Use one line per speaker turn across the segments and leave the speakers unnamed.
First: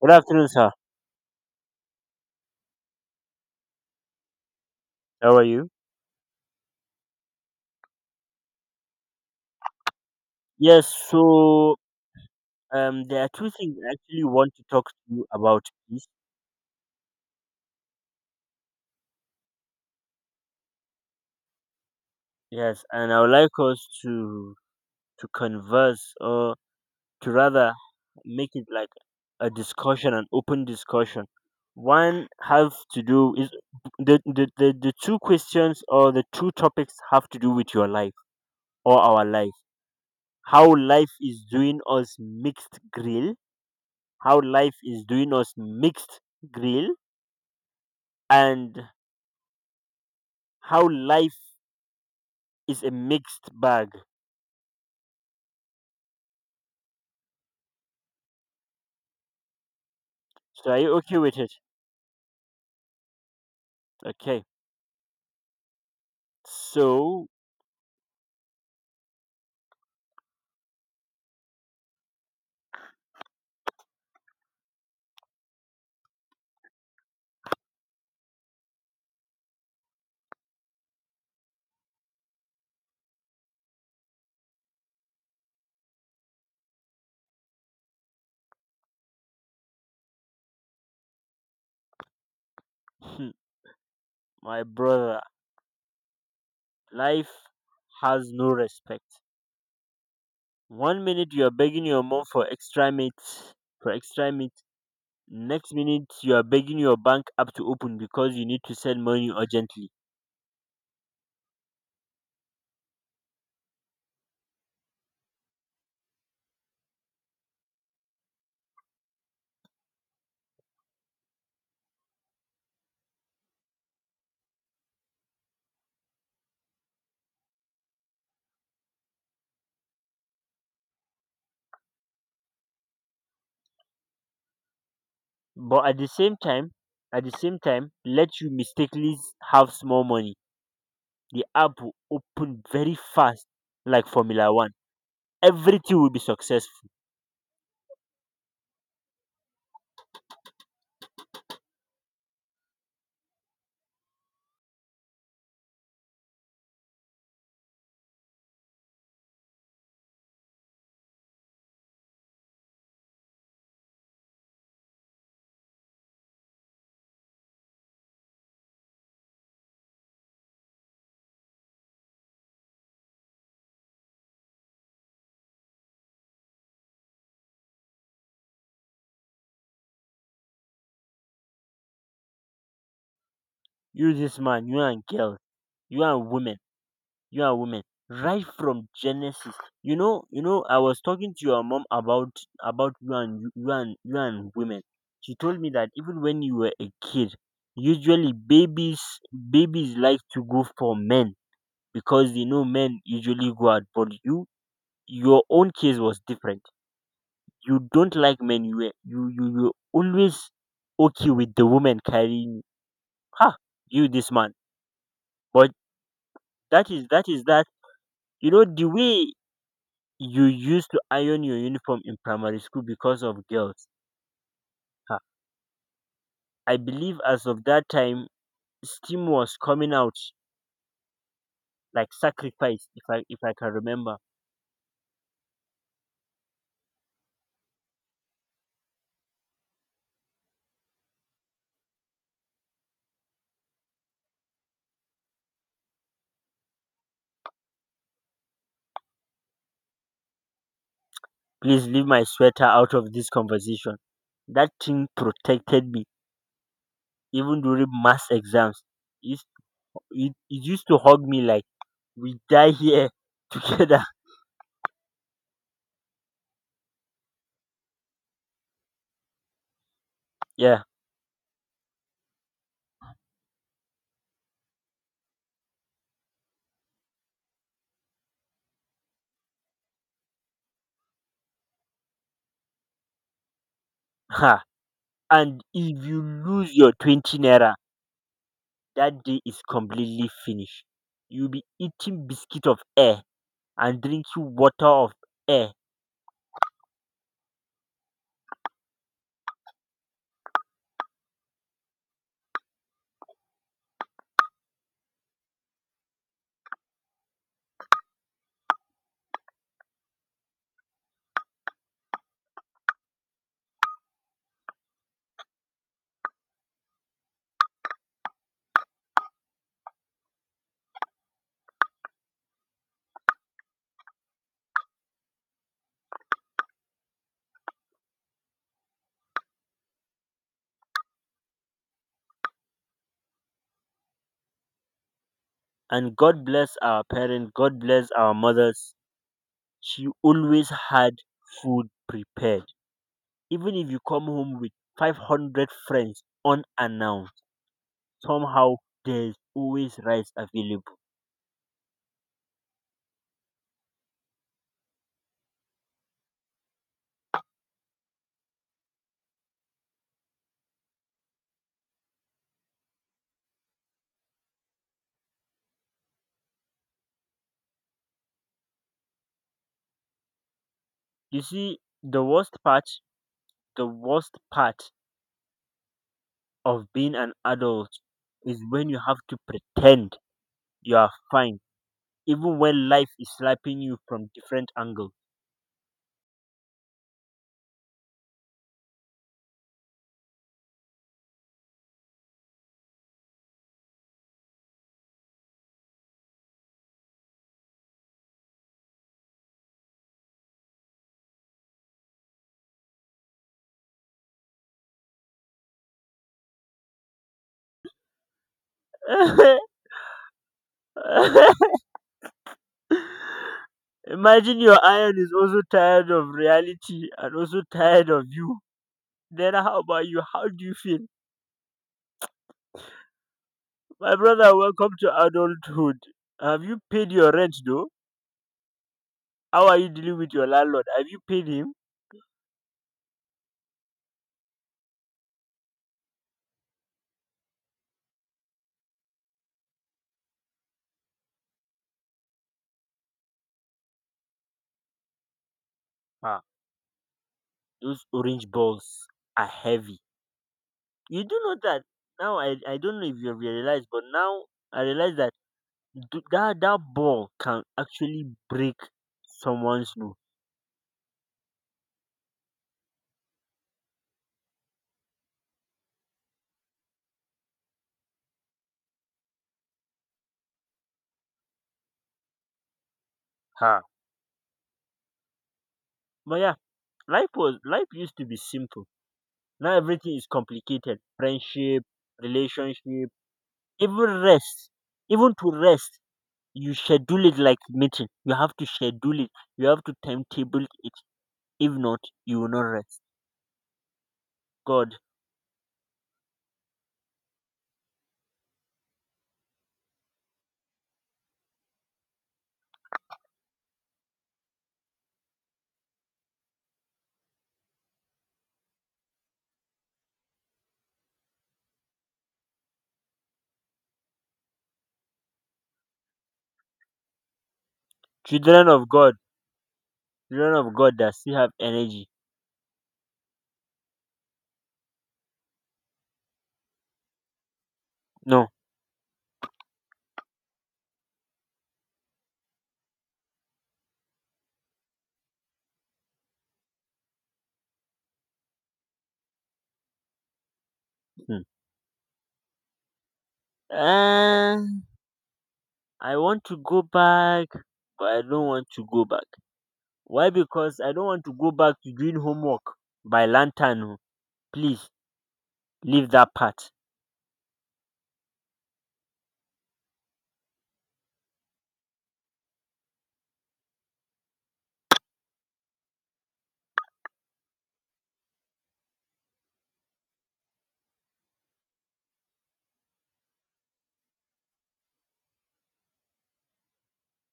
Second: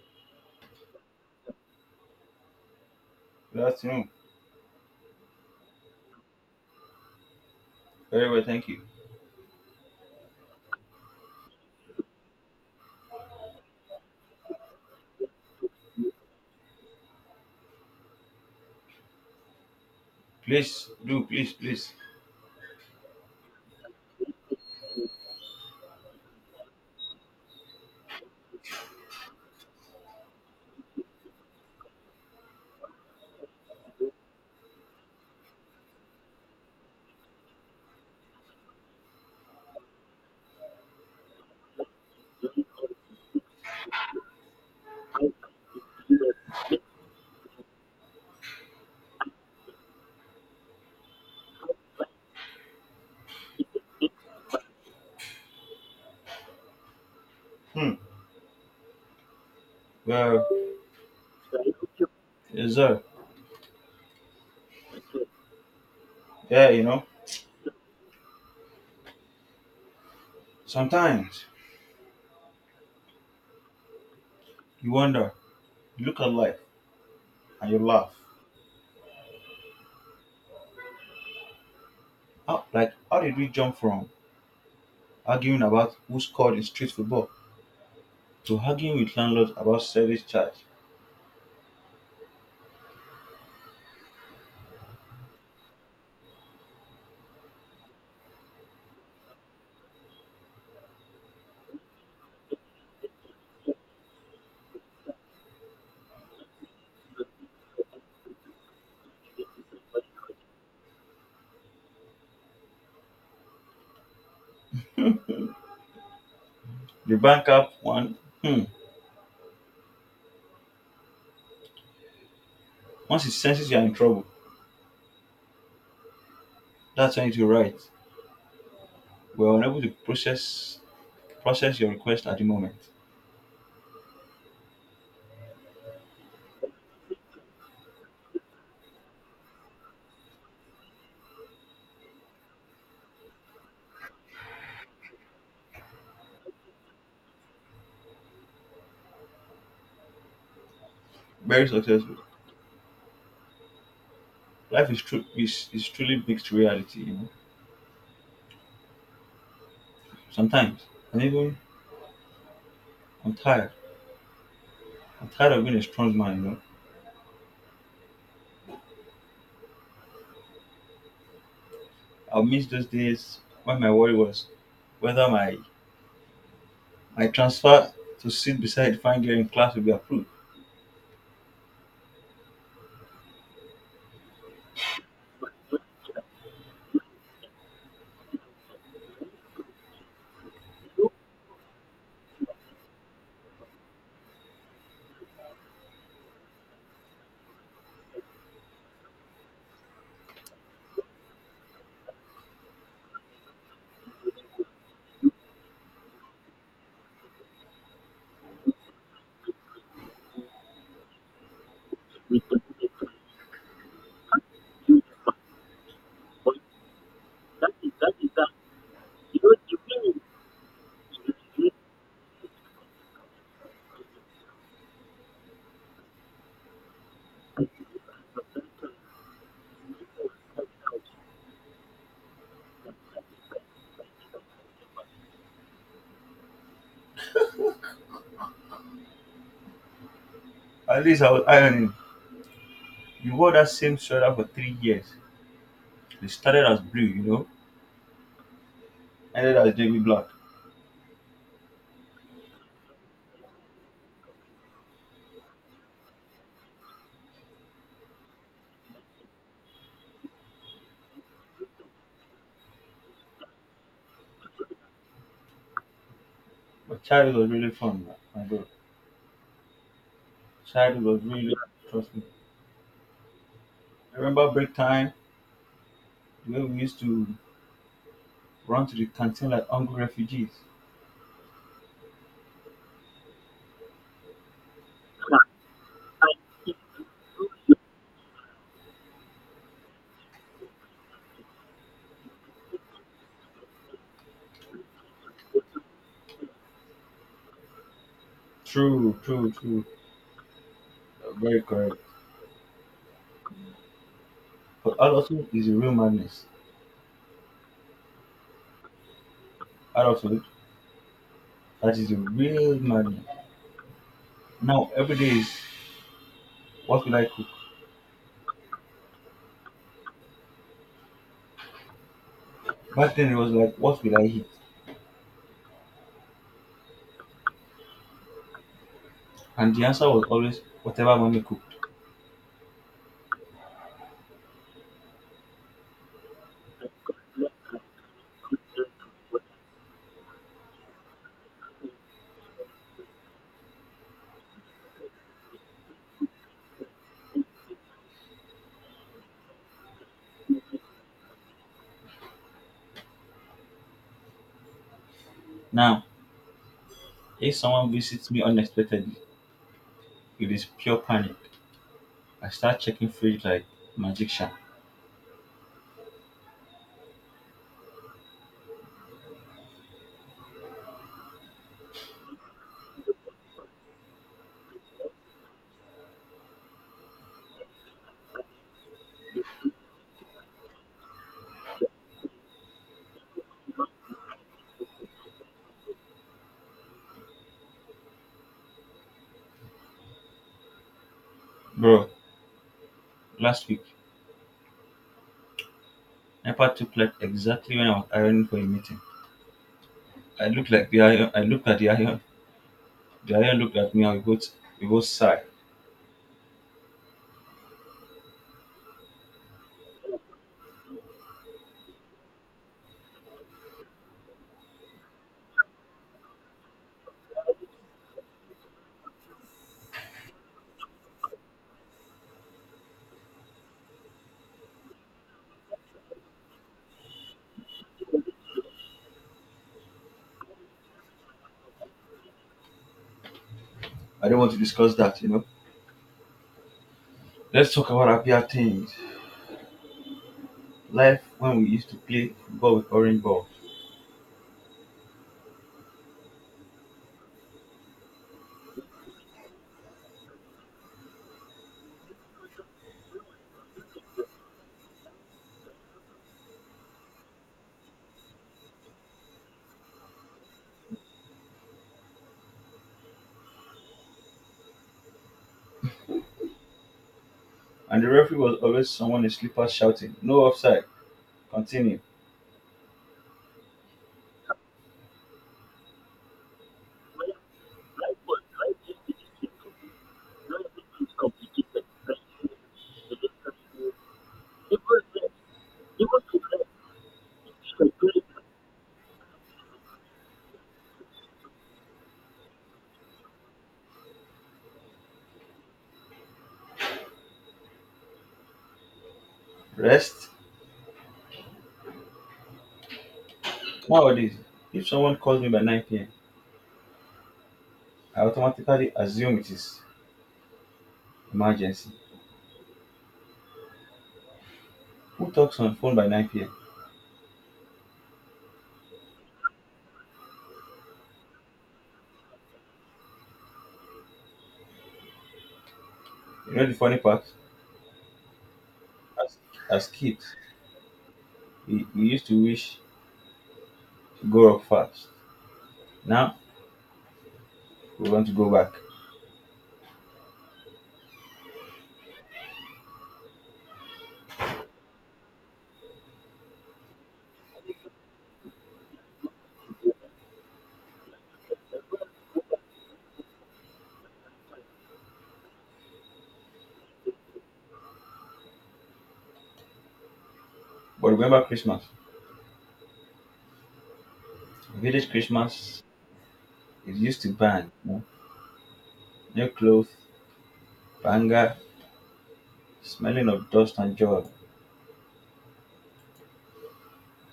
Good afternoon, sir.
Good afternoon.
How are you?
Very well, thank you.
Yes, so there are two things I actually want to talk to you about, please.
Please do, please, please.
Yes, and I would like us to converse, or to rather make it like a discussion, an open discussion. One have to do is the two questions or the two topics have to do with your life or our life. How life is doing us mixed grill. How life is doing us mixed grill and how life is a mixed bag.
Hmm. Well,
So are you okay with it?
yes, sir.
Okay.
Yeah,
So,
sometimes you wonder, you look at life and you laugh. How, like, how did we jump from arguing about who scored in street football to arguing with landlords about service charge?
hmm, my brother, life has no respect. One minute you are begging your mom for extra meat. Next minute you are begging your bank app to open because you need to send money urgently.
The bank app one, hmm, once it senses you are in trouble, that's when you write. We are unable to process your request at the moment.
But at the same time, let you mistakenly have small money. The app will open very fast, like Formula One. Everything will be successful.
Very successful. Life is true is truly mixed reality. Sometimes I'm even I'm tired. I'm tired of being a strong man. I'll miss those days when my worry was whether my transfer to sit beside the fine girl in class will be approved.
You this man, you and girls, you and women, you and women. Right from Genesis. I was talking to your mom about you and women. She told me that even when you were a kid, usually babies like to go for men because they know men usually go out. But you, your own case was different. You don't like men. You were you you you always okay with the woman carrying you. Ha! You this man, but that is that is that You know the way you used to iron your uniform in primary school because of girls, ah, I believe as of that time steam was coming out like sacrifice if I can remember.
At least I was ironing. You wore that same sweater for 3 years. It started as blue, ended as navy black.
Please leave my sweater out of this conversation. That thing protected me even during mass exams. It, it used to hug me like we die here together.
But childhood was really fun, my God.
Yeah.
Childhood was really trust me. I remember break time, the way we used to run to the canteen like hungry refugees.
Ha. And if you lose your 20 naira, that day is completely finished. You'll be eating biscuit of air and drinking water of air.
True, true, true. Very correct. But adulthood is the real madness. Adulthood, that is the real madness. Now, every day is what will I cook? Back then, it was like, what will I eat? And the answer was always, whatever mommy cooked.
And God bless our parents, God bless our mothers. She always had food prepared. Even if you come home with 500 friends unannounced, somehow there's always rice available.
Now, if someone visits me unexpectedly, it is pure panic. I start checking fridge like magician.
You see, the worst part of being an adult is when you have to pretend you are fine even when life is slapping you from different angles.
Bro, last week, Nepa took like exactly when I was ironing for a meeting. I looked at the iron looked at me and we both sighed.
Imagine your iron is also tired of reality and also tired of you. Then how about you? How do you feel? My brother, welcome to adulthood. Have you paid your rent though? How are you dealing with your landlord? Have you paid him?
I don't want to discuss that. Let's talk about happier things. Life when we used to play football with orange balls,
Ah, those orange balls are heavy. You do know that now I don't know if you realize, but now I realize that that ball can actually break someone's nose.
and the referee was always someone in slippers shouting, No offside, continue,
Ha. But yeah, life used to be simple. Now everything is complicated. Friendship, relationship, even rest. Even to rest, you schedule it like meeting. You have to schedule it. You have to timetable it. If not, you will not rest. God,
rest. Nowadays, if someone calls me by 9 p.m., I automatically assume it is emergency. Who talks on phone by 9 p.m.?
children of God, children of God that still have energy.
You know the funny part?
No.
As, as kids, we used to wish to go up fast. Now, we want to go back.
Hmm. And I want to go back, but I don't want to go back. Why? Because I don't want to go back to doing homework by lantern oh. Please leave that part.
But remember Christmas. Village Christmas is used to bang. New clothes, banger, smelling of dust and joy.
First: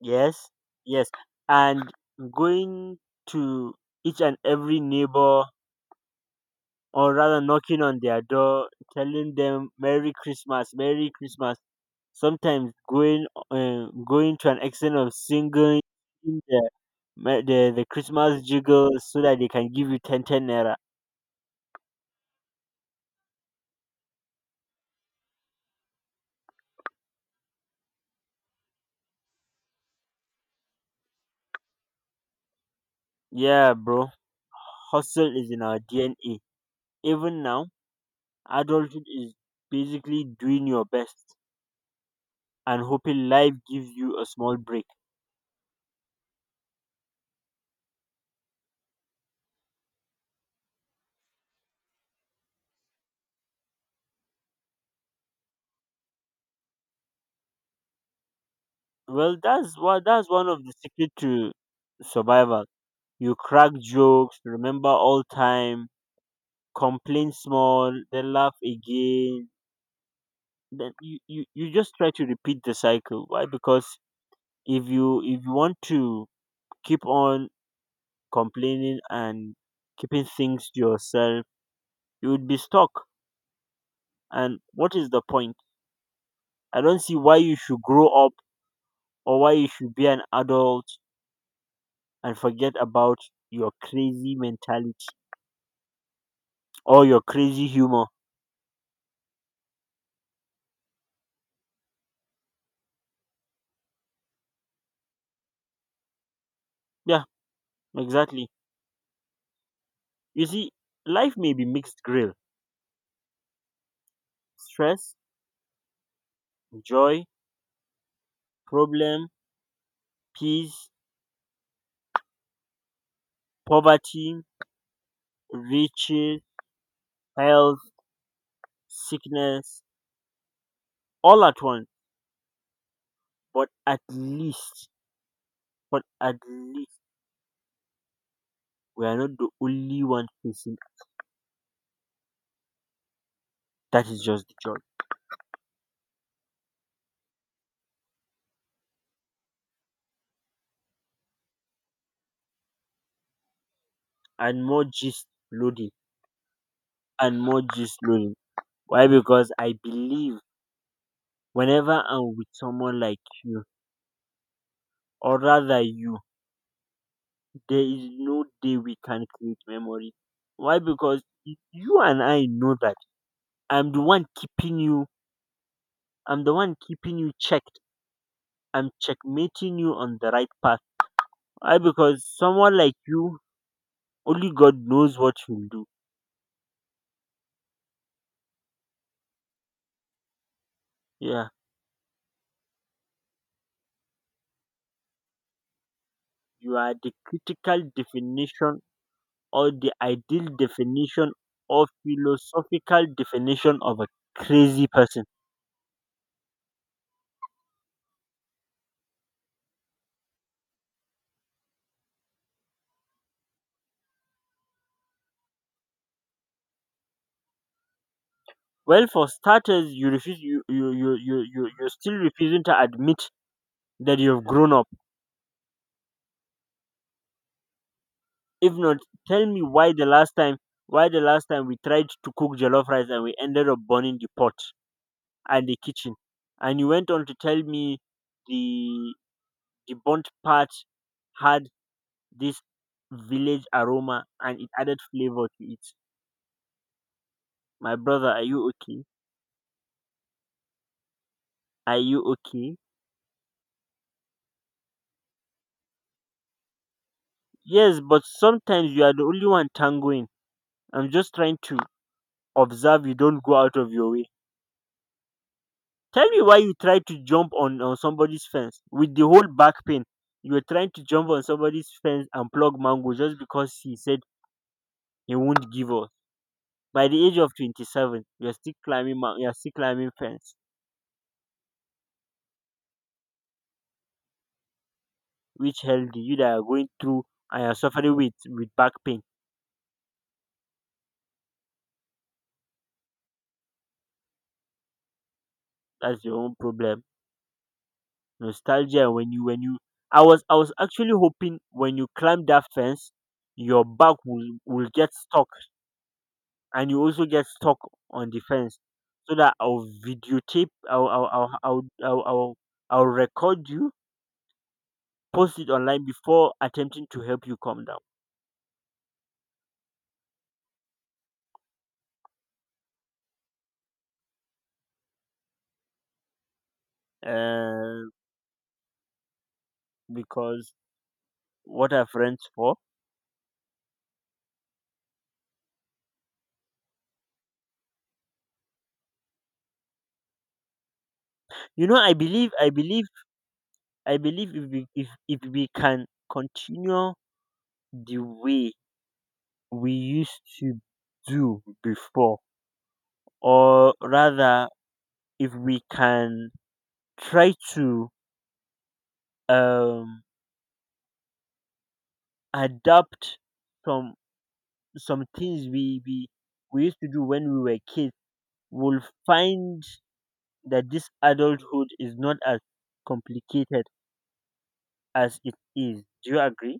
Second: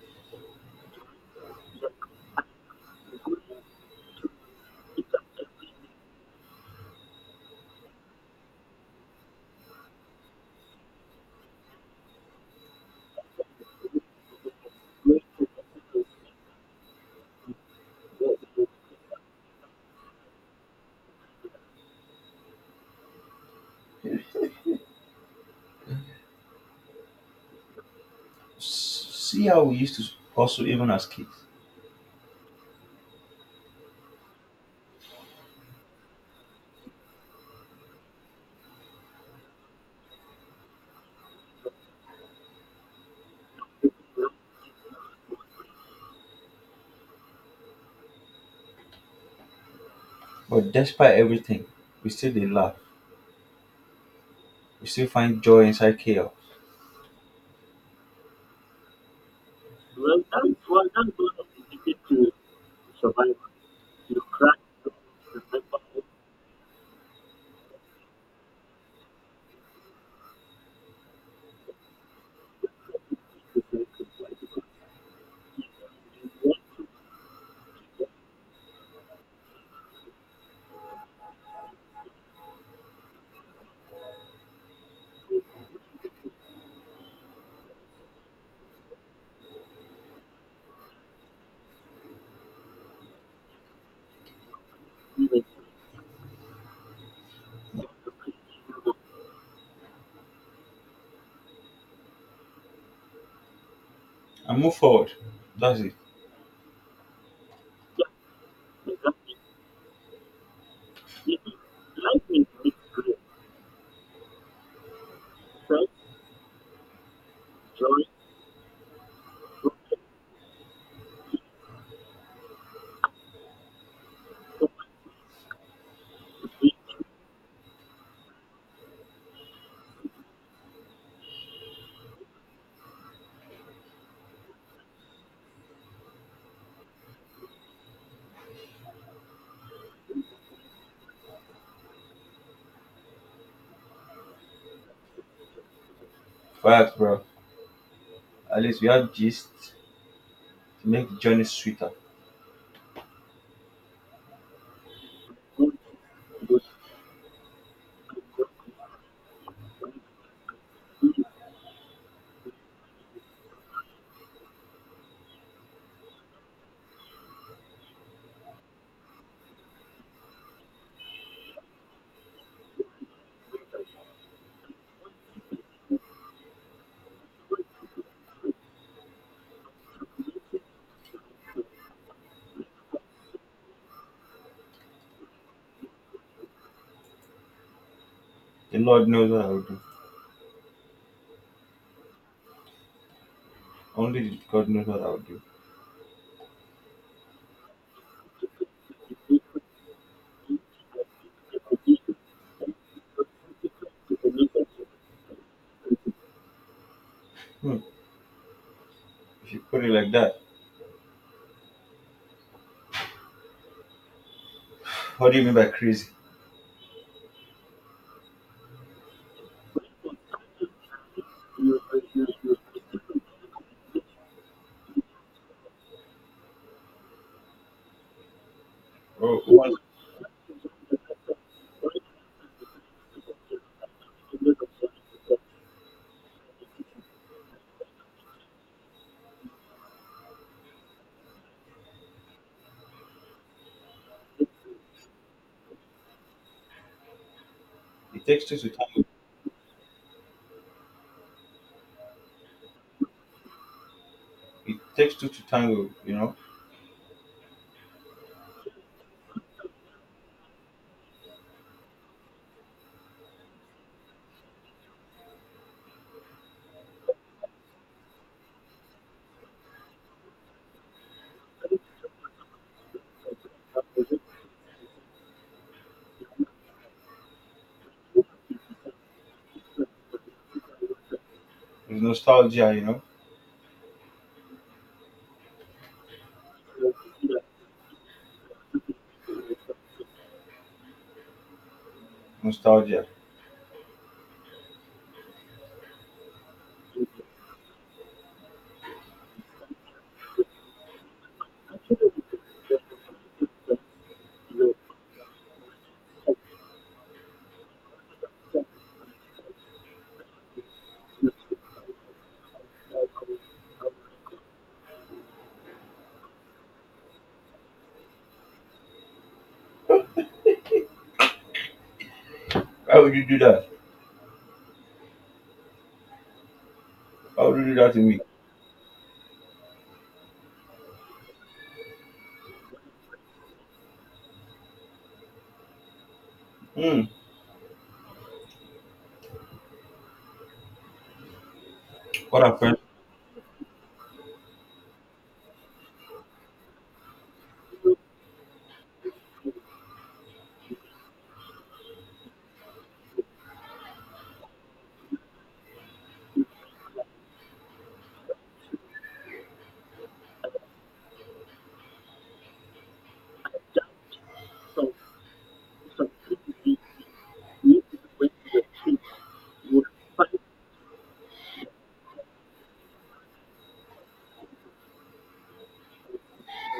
Yes, yes. And going to each and every neighbor or rather knocking on their door telling them Merry Christmas, Merry Christmas, sometimes going to an extent of singing the, the Christmas jingle, so that they can give you 10 10 naira.
See how we used to hustle even as kids.
Yeah, bro, hustle is in our DNA, even now. Adulthood is basically doing your best and hoping life gives you a small break.
But despite everything, we still dey laugh. We still find joy inside chaos
Well, that's one of the secret to survival. You crack jokes, remember all time, complain small, then laugh again. Then you just try to repeat the cycle. Why? Because if you want to keep on complaining and keeping things to yourself, you would be stuck. And what is the point? I don't see why you should grow up or why you should be an adult and forget about your crazy mentality or your crazy humor.
and move forward. That's it.
Yeah, exactly. You see, life may be mixed grill: stress, joy, problem, peace, poverty, riches, health, sickness, all at once. But at least we are not the only one facing, that is just the joy.
Facts, bro. At least we have gist to make the journey sweeter.
And more gist loading and more gist loading. Why? Because I believe whenever I'm with someone like you or rather you, there is no day we can create memory. Why? Because you and I know that I'm the one keeping you, I'm the one keeping you checked. I'm checkmating you on the right path. Why? Because someone like you, only God knows what you'll do.
The Lord knows what I would do.
Yeah,
Only God knows what I would do.
you are the critical definition or the ideal definition or philosophical definition of a crazy person.
Hmm. If you put it like that, what do you mean by crazy?
Well, for starters, you refuse you you you you you you're still refusing to admit that you've grown up. If not,
Oh,
tell me
one,
why the last time we tried to cook jollof rice and we ended up burning the pot and the kitchen, and you went on to tell me the the burnt part had this village aroma and it added flavor to it. My
it
brother, are
takes two to
you okay?
tango.
Are you okay?
It takes two to tango, you know?
Yes, but sometimes you are the only one tangoing. I'm just trying to observe you don't go out of your way. Tell me why you try to jump on somebody's fence with the whole back pain. You were trying to jump on somebody's fence and plug mango just because he said he won't give up. By the age of 27 you're still climbing you're still climbing fence,
It's nostalgia, you know?
which healthy you that are going through and you're suffering with back pain.
Nostalgia.
That's your own problem nostalgia. When you I was actually hoping when you climb that fence your back will get stuck and you also get stuck on the fence, so that I'll record you, post it online before attempting to help you calm down,
Why would you do that? Why would you do that to
uh,
me?
because what are friends for?
Hmm.
you know i
What
believe i
happened?
believe I believe if we can continue the way we used to do before, or rather if we can try to um adapt some some things we used to do when we were kids, we will find that this adulthood is not as complicated as it is. Do you agree?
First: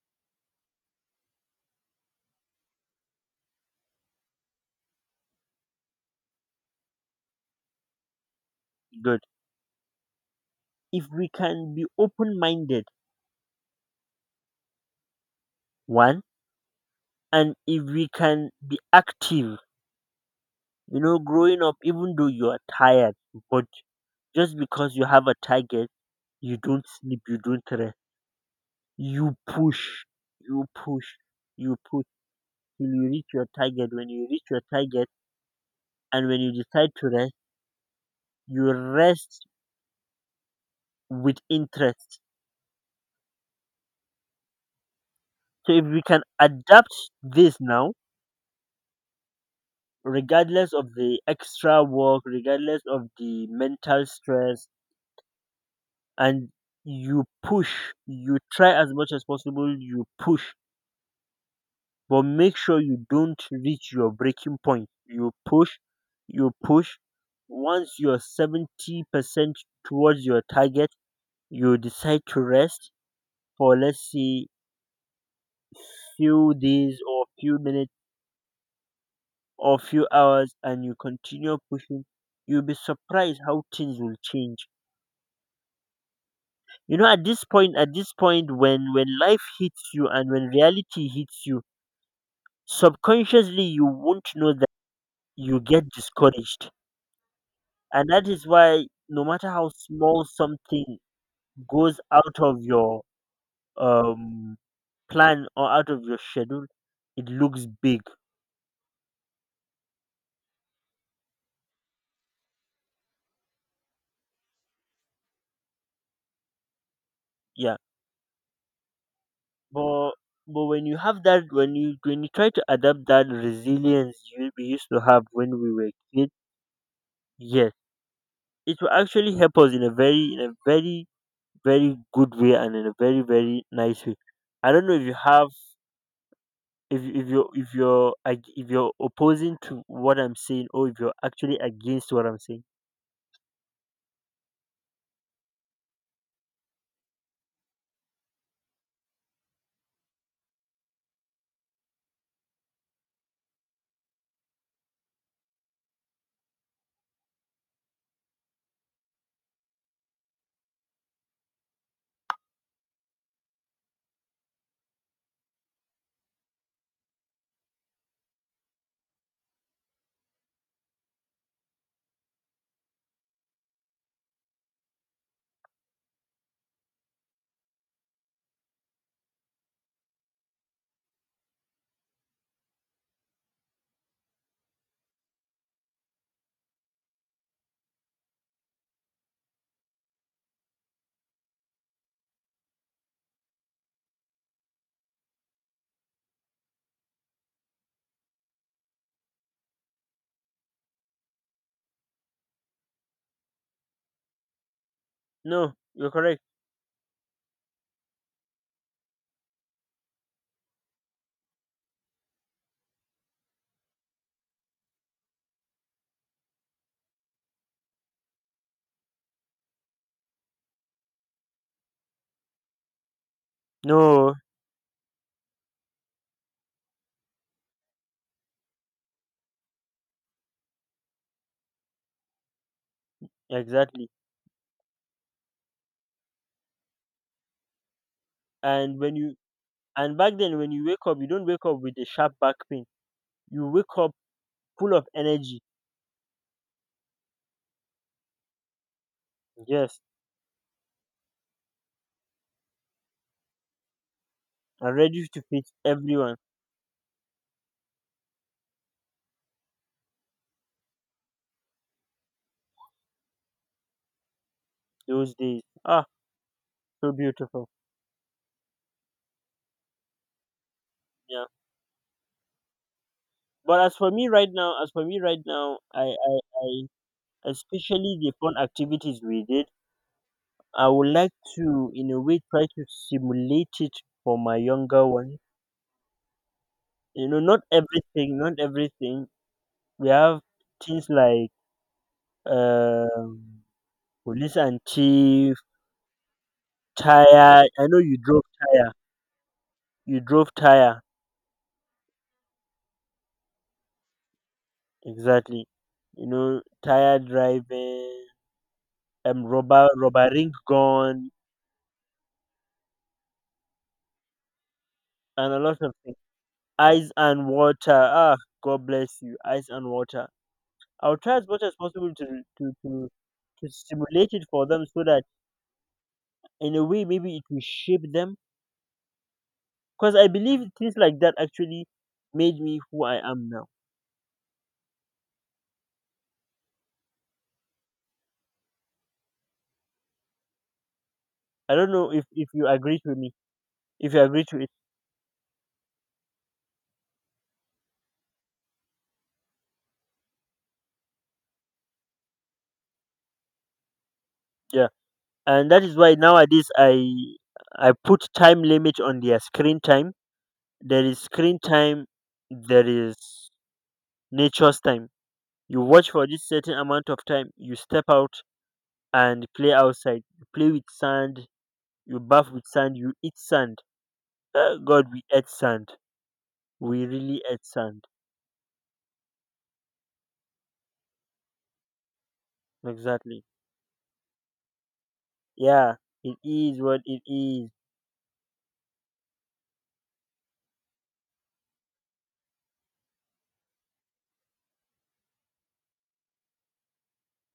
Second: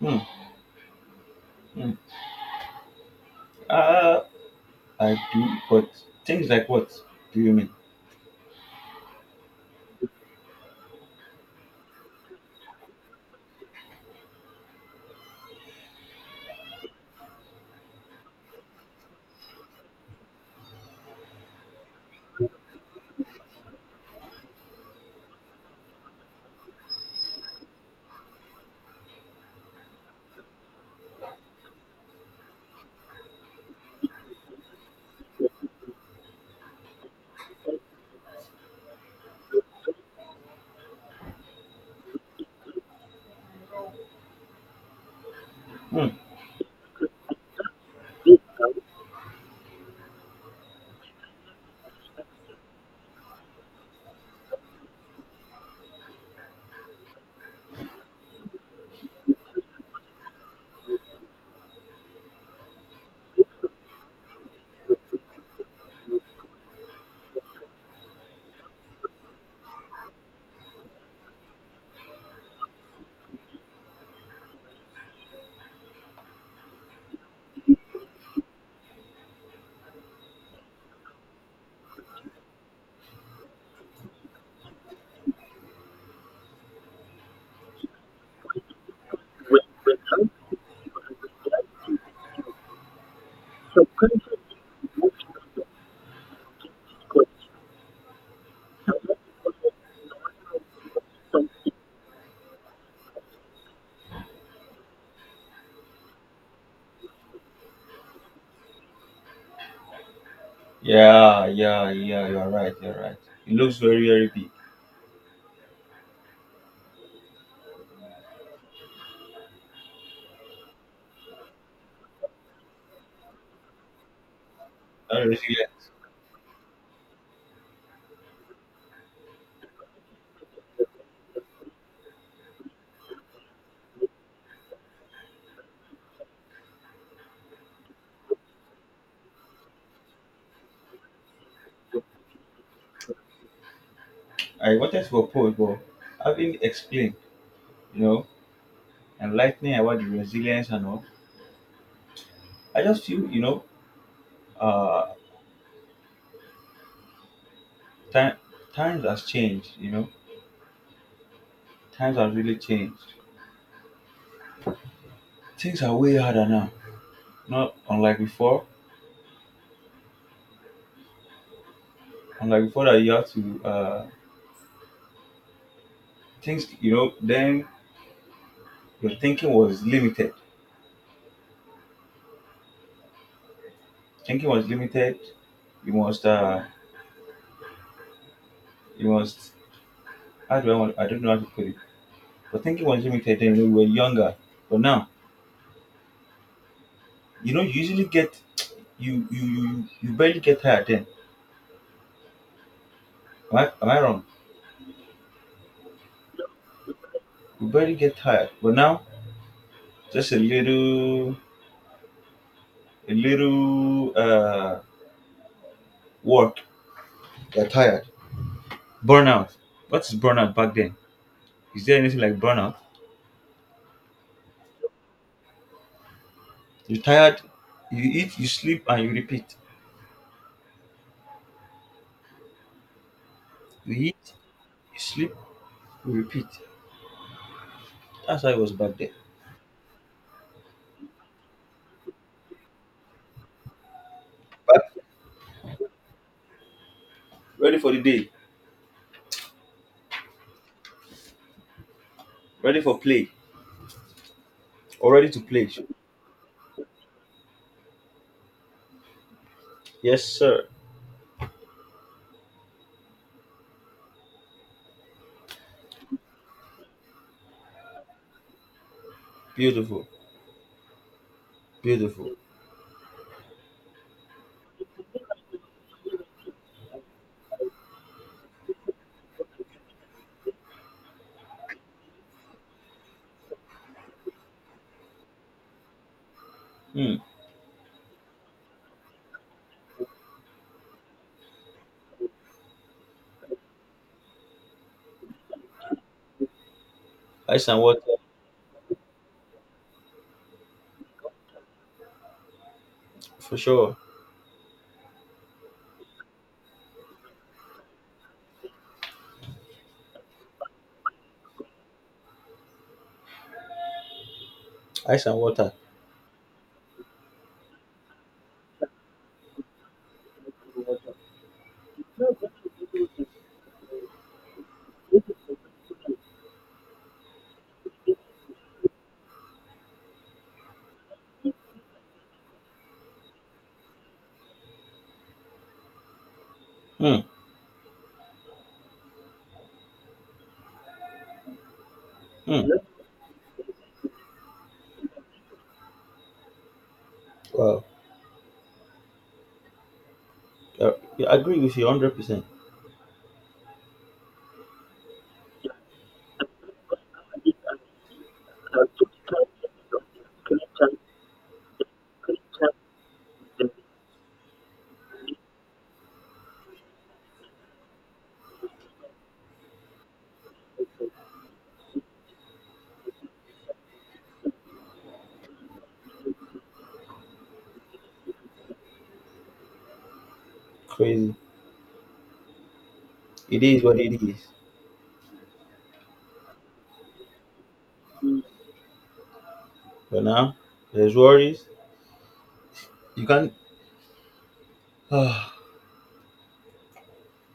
Hmm. Mm. Uh, I do, but things like what do you mean?
Good. If we can be open minded, one, and if we can be active, you know, growing up even though you are tired, but just because you have a target, you don't sleep, you don't rest. You push, you push, you push till you reach your target. When you reach your target and when you decide to rest, you rest with interest. So if we
Hmm.
can adapt this now, regardless of the extra work, regardless of the mental stress, and you push, you try as much as possible, you push, but make sure you don't reach your breaking point. You push, you push. Once you're 70% towards your target, you decide to rest for, let's say, few days or few minutes or few hours and you continue pushing, you'll be surprised how things will change. You know, at this point, when life hits you and when reality hits you, subconsciously you won't know that you get discouraged, and that is why no matter how small something goes out of your um plan or out of your schedule, it looks big.
Yeah, yeah, yeah, you're right, you're right. It looks very, very big.
Yeah. But but when you have that, when you try to adapt that resilience you we used to have
Not
when
resilient.
we were kids, yes, it will actually help us in a very very good way and in a very very nice way. I don't know if you have if you're opposing to what I'm saying or if you're actually against what I'm saying.
I wanted to oppose, but having explained, you know, enlightening about the resilience and all, I just feel, uh, time, times has changed, times have really changed. Things are way harder now, not unlike before. Unlike before that you have to, things, then your thinking was limited. Thinking was limited. You must, you must. How do I want? I don't know how to put it. But thinking was limited then. You we were younger. But now, you usually get you you you you barely get tired then. Am I wrong?
No, you're correct.
You barely get tired. But now, just a little work. You're tired. Burnout. What is burnout back then? Is there anything like burnout?
No,
You're tired. You eat, you sleep, and you repeat. You
exactly.
eat, you sleep, you repeat. That's how it was back
And
then.
when you and back then when you wake up, you don't wake up with a sharp back pain. You wake up full of energy.
Ready for the day,
Yes,
ready for play,
and
or ready
ready
to
to
play.
fit everyone
Yes, sir.
those days. Ah, so beautiful.
Beautiful,
Yeah.
beautiful.
But as for me right now, as for me right now, I especially the fun activities we did, I would like to, in a way, try to simulate it for my younger one.
Hmm.
You know, not everything, not everything. We have things like um, police and thief, tire.
Ice and
I know
water,
you drove tire. You drove tire.
for sure.
Exactly. You know, tire driving, rubber ring gun,
Ice and
and a
water.
lot of things. Ice and water. Ah, God bless you. Ice and water. I'll try as much as possible to to to stimulate it for them so that in a way maybe it will shape them. Because I believe things like that actually made me who I am now.
Hmm.
I don't know if
Hmm.
you agree with me. If you agree to it,
Wow. Uh, I agree with you 100%.
yeah. And that is why nowadays I put time limit on their screen time. There is screen time. There is nature's time. You watch for this certain amount of time, you step out and play outside. You play with sand, you bath with sand, you eat sand. Ah, God, we ate sand. We really ate sand.
Crazy.
Exactly.
It is what it is.
Yeah, it is what it is.
But now, there's worries. You can't